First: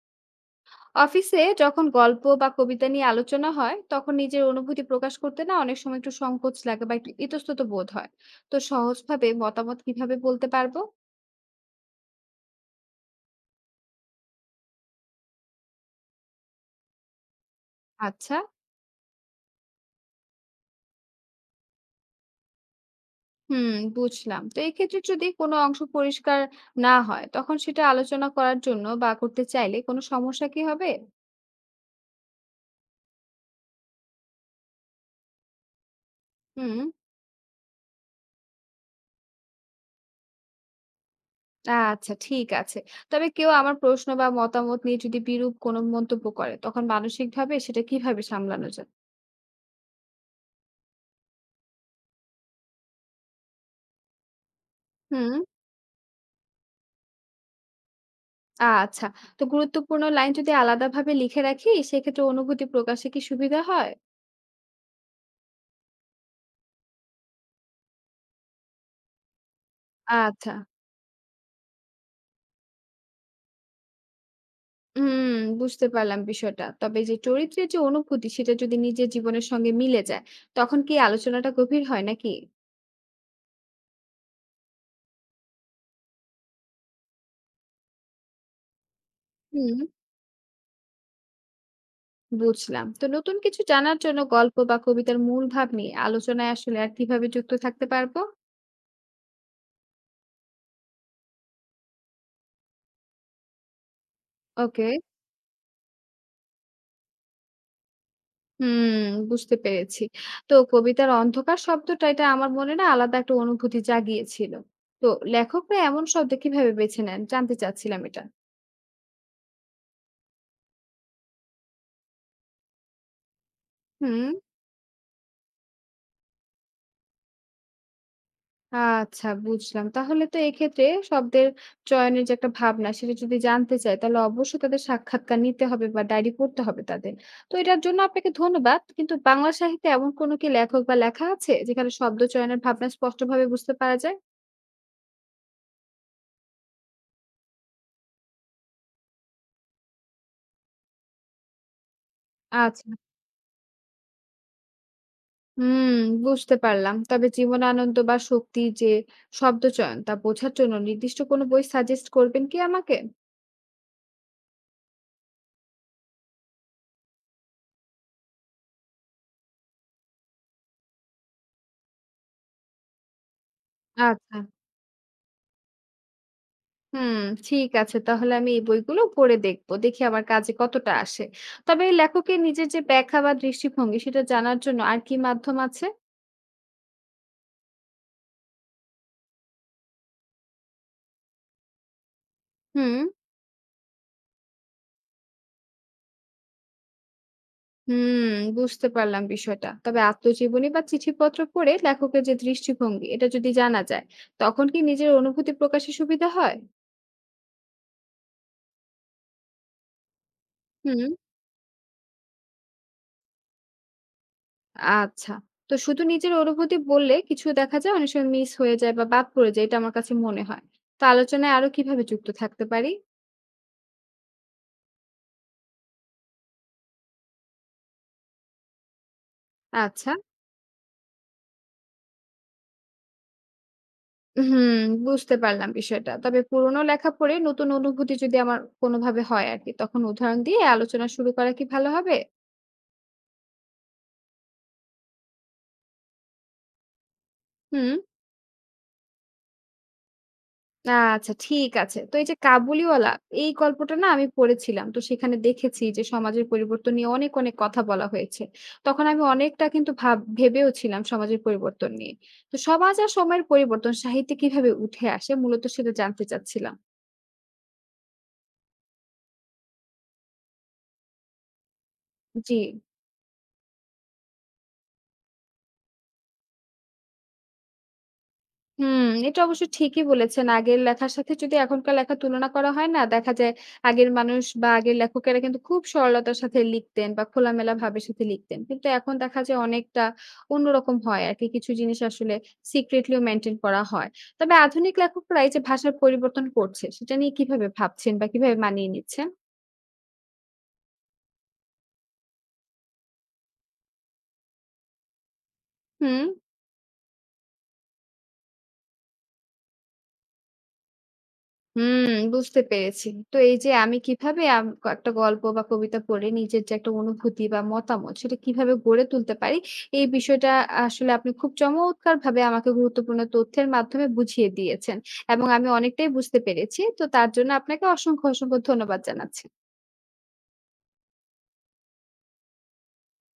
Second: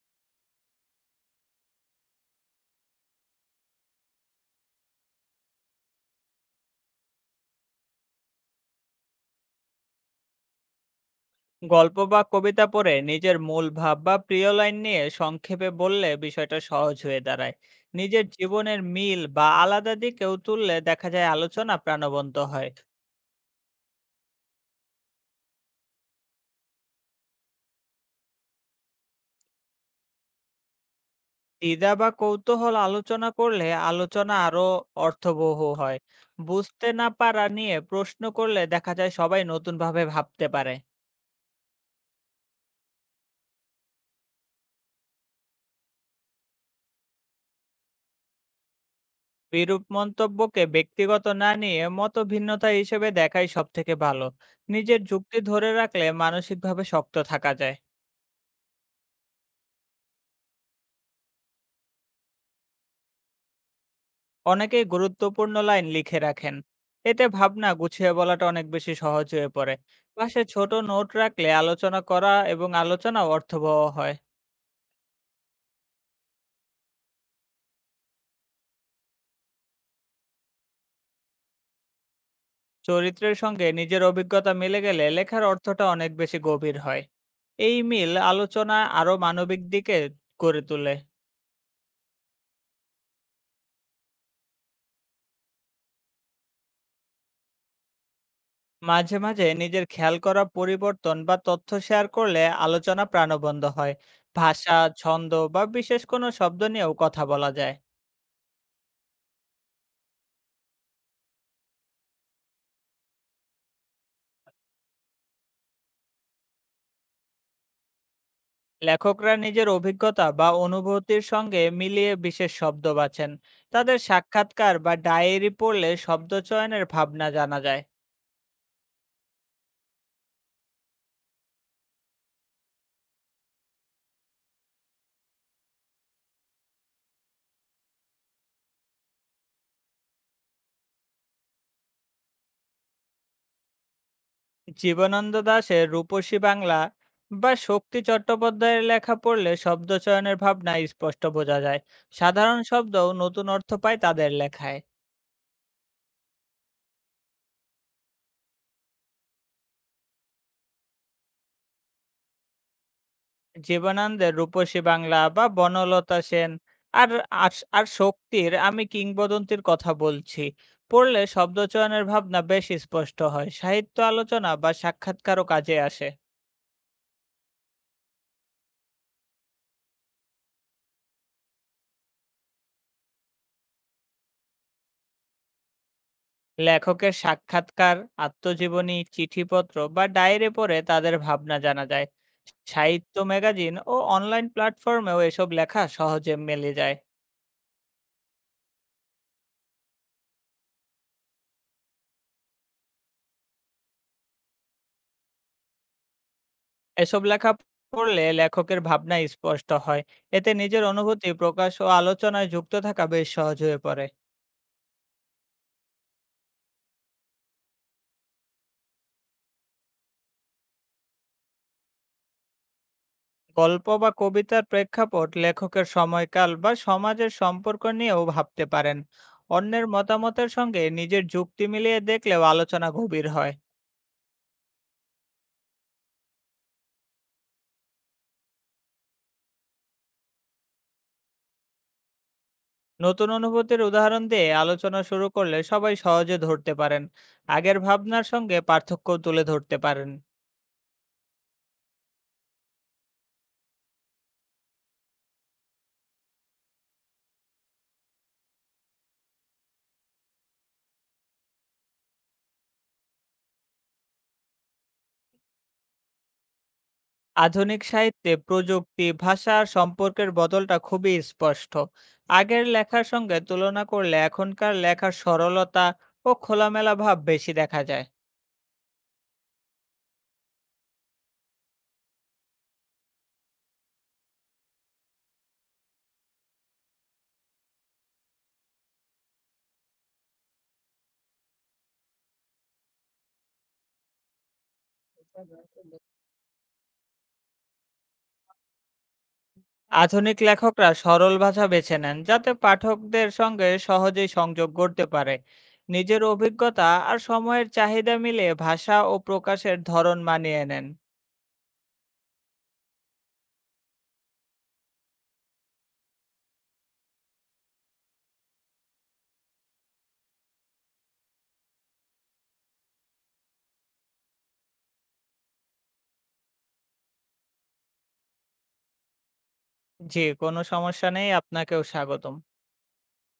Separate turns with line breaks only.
অফিসে যখন গল্প বা কবিতা নিয়ে আলোচনা হয় তখন নিজের অনুভূতি প্রকাশ করতে না অনেক সময় একটু সংকোচ লাগে বা একটু ইতস্তত বোধ হয়। তো সহজভাবে মতামত কিভাবে বলতে পারবো?
গল্প বা কবিতা পড়ে নিজের মূল ভাব বা প্রিয় লাইন নিয়ে সংক্ষেপে বললে বিষয়টা সহজ হয়ে দাঁড়ায়। নিজের
আচ্ছা।
জীবনের মিল বা আলাদা দিকেও তুললে দেখা যায় আলোচনা প্রাণবন্ত হয়।
হুম। বুঝলাম। তো এক্ষেত্রে যদি কোনো অংশ পরিষ্কার না হয় তখন সেটা আলোচনা করার জন্য বা করতে চাইলে কোনো সমস্যা কি হবে?
দ্বিধা বা কৌতূহল আলোচনা করলে আলোচনা আরো অর্থবহ হয়।
হুম।
বুঝতে না পারা নিয়ে প্রশ্ন করলে দেখা যায় সবাই নতুনভাবে ভাবতে পারে।
আচ্ছা, ঠিক আছে। তবে কেউ আমার প্রশ্ন বা মতামত নিয়ে যদি বিরূপ কোনো মন্তব্য করে তখন মানসিকভাবে সেটা কিভাবে সামলানো যায়?
বিরূপ মন্তব্যকে ব্যক্তিগত না নিয়ে মতভিন্নতা হিসেবে দেখাই সব থেকে ভালো। নিজের
হুম।
যুক্তি ধরে রাখলে মানসিকভাবে শক্ত থাকা যায়।
আচ্ছা। তো গুরুত্বপূর্ণ লাইন যদি আলাদাভাবে লিখে রাখি, সেক্ষেত্রে অনুভূতি প্রকাশে কি সুবিধা হয়?
অনেকে গুরুত্বপূর্ণ লাইন লিখে রাখেন, এতে ভাবনা গুছিয়ে বলাটা অনেক বেশি সহজ হয়ে পড়ে। পাশে
আচ্ছা।
ছোট নোট রাখলে আলোচনা করা এবং আলোচনা অর্থবহ হয়।
হুম, বুঝতে পারলাম বিষয়টা। তবে যে চরিত্রের যে অনুভূতি, সেটা যদি নিজের জীবনের সঙ্গে মিলে যায়, তখন কি আলোচনাটা গভীর হয় নাকি?
চরিত্রের সঙ্গে নিজের অভিজ্ঞতা মিলে গেলে লেখার অর্থটা অনেক বেশি গভীর হয়। এই মিল আলোচনা আরো মানবিক
হুম,
দিকে করে তোলে।
বুঝলাম। তো নতুন কিছু জানার জন্য গল্প বা কবিতার মূল ভাব নিয়ে আলোচনায় আসলে আর কিভাবে যুক্ত থাকতে পারবো?
মাঝে মাঝে নিজের খেয়াল করা পরিবর্তন বা তথ্য শেয়ার করলে আলোচনা প্রাণবন্ত হয়। ভাষা
ওকে।
ছন্দ বা বিশেষ কোনো শব্দ নিয়েও কথা বলা যায়।
হুম, বুঝতে পেরেছি। তো কবিতার অন্ধকার শব্দটা এটা আমার মনে না আলাদা একটা অনুভূতি জাগিয়েছিল। তো লেখকরা এমন শব্দ কিভাবে বেছে নেন? জানতে চাচ্ছিলাম এটা।
লেখকরা নিজের অভিজ্ঞতা বা অনুভূতির সঙ্গে মিলিয়ে বিশেষ শব্দ বাছেন। তাদের
হুম,
সাক্ষাৎকার বা ডায়েরি পড়লে শব্দচয়নের ভাবনা জানা যায়।
আচ্ছা, বুঝলাম। তাহলে তো এক্ষেত্রে শব্দের চয়নের যে একটা ভাবনা সেটা যদি জানতে চাই তাহলে অবশ্যই তাদের সাক্ষাৎকার নিতে হবে বা ডায়েরি পড়তে হবে তাদের। তো এটার জন্য আপনাকে ধন্যবাদ। কিন্তু বাংলা সাহিত্যে এমন কোনো কি লেখক বা লেখা আছে যেখানে শব্দ চয়নের ভাবনা স্পষ্টভাবে বুঝতে পারা যায়?
জীবনানন্দ দাশের রূপসী বাংলা বা শক্তি চট্টোপাধ্যায়ের লেখা পড়লে শব্দচয়নের ভাবনা স্পষ্ট বোঝা যায়। সাধারণ
আচ্ছা।
শব্দও নতুন অর্থ পায় তাদের লেখায়।
হুম, বুঝতে পারলাম। তবে জীবনানন্দ বা শক্তির যে শব্দচয়ন তা বোঝার জন্য নির্দিষ্ট কোনো বই সাজেস্ট করবেন কি আমাকে?
জীবনানন্দের 'রূপসী বাংলা' বা বনলতা সেন আর আর শক্তির 'আমি কিংবদন্তীর' কথা বলছি। পড়লে শব্দচয়নের ভাবনা বেশ স্পষ্ট হয়। সাহিত্য
আচ্ছা।
আলোচনা বা সাক্ষাৎকারও কাজে আসে।
হুম, ঠিক আছে। তাহলে আমি এই বইগুলো পড়ে দেখব। দেখি আমার কাজে কতটা আসে। তবে এই লেখকের নিজের যে ব্যাখ্যা বা দৃষ্টিভঙ্গি সেটা জানার জন্য আর কি মাধ্যম আছে?
লেখকের সাক্ষাৎকার, আত্মজীবনী, চিঠিপত্র বা ডায়েরি পড়ে তাদের ভাবনা জানা যায়।
হুম,
সাহিত্য ম্যাগাজিন ও অনলাইন প্ল্যাটফর্মেও এসব লেখা সহজে মেলে যায়।
হুম, বুঝতে পারলাম বিষয়টা। তবে আত্মজীবনী বা চিঠিপত্র পড়ে লেখকের যে দৃষ্টিভঙ্গি এটা যদি জানা যায়, তখন কি নিজের অনুভূতি প্রকাশে সুবিধা হয়?
এসব লেখা পড়লে লেখকের ভাবনা স্পষ্ট হয়। এতে নিজের
হুম।
অনুভূতি প্রকাশ ও আলোচনায় যুক্ত থাকা বেশ সহজ হয়ে পড়ে।
আচ্ছা। তো শুধু নিজের অনুভূতি বললে কিছু দেখা যায় অনেক সময় মিস হয়ে যায় বা বাদ পড়ে যায় এটা আমার কাছে মনে হয়। তো আলোচনায় আরো কিভাবে যুক্ত থাকতে পারি?
গল্প বা কবিতার প্রেক্ষাপট লেখকের সময়কাল বা সমাজের সম্পর্ক নিয়েও ভাবতে পারেন। অন্যের
আচ্ছা।
মতামতের সঙ্গে নিজের যুক্তি মিলিয়ে দেখলেও আলোচনা গভীর হয়।
হুম, বুঝতে পারলাম বিষয়টা। তবে পুরোনো লেখা পড়ে নতুন অনুভূতি যদি আমার কোনোভাবে হয় আরকি, তখন উদাহরণ দিয়ে আলোচনা শুরু করা কি ভালো হবে?
নতুন অনুভূতির উদাহরণ দিয়ে আলোচনা শুরু করলে সবাই সহজে ধরতে পারেন। আগের
হুম।
ভাবনার সঙ্গে পার্থক্য তুলে ধরতে পারেন।
আচ্ছা, ঠিক আছে। তো এই যে 'কাবুলিওয়ালা' এই গল্পটা না আমি পড়েছিলাম। তো সেখানে দেখেছি যে সমাজের পরিবর্তন নিয়ে অনেক, অনেক কথা বলা হয়েছে। তখন আমি অনেকটা কিন্তু ভাব ভেবেও ছিলাম সমাজের পরিবর্তন নিয়ে। তো সমাজ আর সময়ের পরিবর্তন সাহিত্যে কিভাবে উঠে আসে মূলত সেটা জানতে চাচ্ছিলাম।
আধুনিক সাহিত্যে প্রযুক্তি ভাষা আর সম্পর্কের বদলটা খুবই স্পষ্ট।
জি।
আগের লেখার সঙ্গে তুলনা করলে এখনকার লেখার সরলতা ও খোলামেলা ভাব বেশি দেখা যায়।
হুম, এটা অবশ্য ঠিকই বলেছেন। আগের লেখার সাথে যদি এখনকার লেখার তুলনা করা হয় না, দেখা যায় আগের মানুষ বা আগের লেখকেরা কিন্তু খুব সরলতার সাথে লিখতেন বা খোলামেলা ভাবের সাথে লিখতেন। কিন্তু এখন দেখা যায় অনেকটা অন্যরকম হয় আরকি। কিছু জিনিস আসলে সিক্রেটলিও মেইনটেইন করা হয়। তবে আধুনিক লেখকরা এই যে ভাষার পরিবর্তন করছে, সেটা নিয়ে কিভাবে ভাবছেন বা কিভাবে মানিয়ে নিচ্ছেন?
আধুনিক লেখকরা সরল ভাষা বেছে নেন যাতে পাঠকদের সঙ্গে সহজেই সংযোগ করতে পারে। নিজের
হুম।
অভিজ্ঞতা আর সময়ের চাহিদা মিলে ভাষা ও প্রকাশের ধরন মানিয়ে নেন।
হুম, বুঝতে পেরেছি। তো এই যে আমি কিভাবে একটা গল্প বা কবিতা পড়ে নিজের যে একটা অনুভূতি বা মতামত সেটা কিভাবে গড়ে তুলতে পারি, এই বিষয়টা আসলে আপনি খুব চমৎকারভাবে আমাকে গুরুত্বপূর্ণ তথ্যের মাধ্যমে বুঝিয়ে দিয়েছেন। এবং আমি অনেকটাই বুঝতে পেরেছি। তো তার জন্য আপনাকে অসংখ্য, অসংখ্য ধন্যবাদ জানাচ্ছি।
জি, কোনো সমস্যা নেই, আপনাকেও স্বাগতম।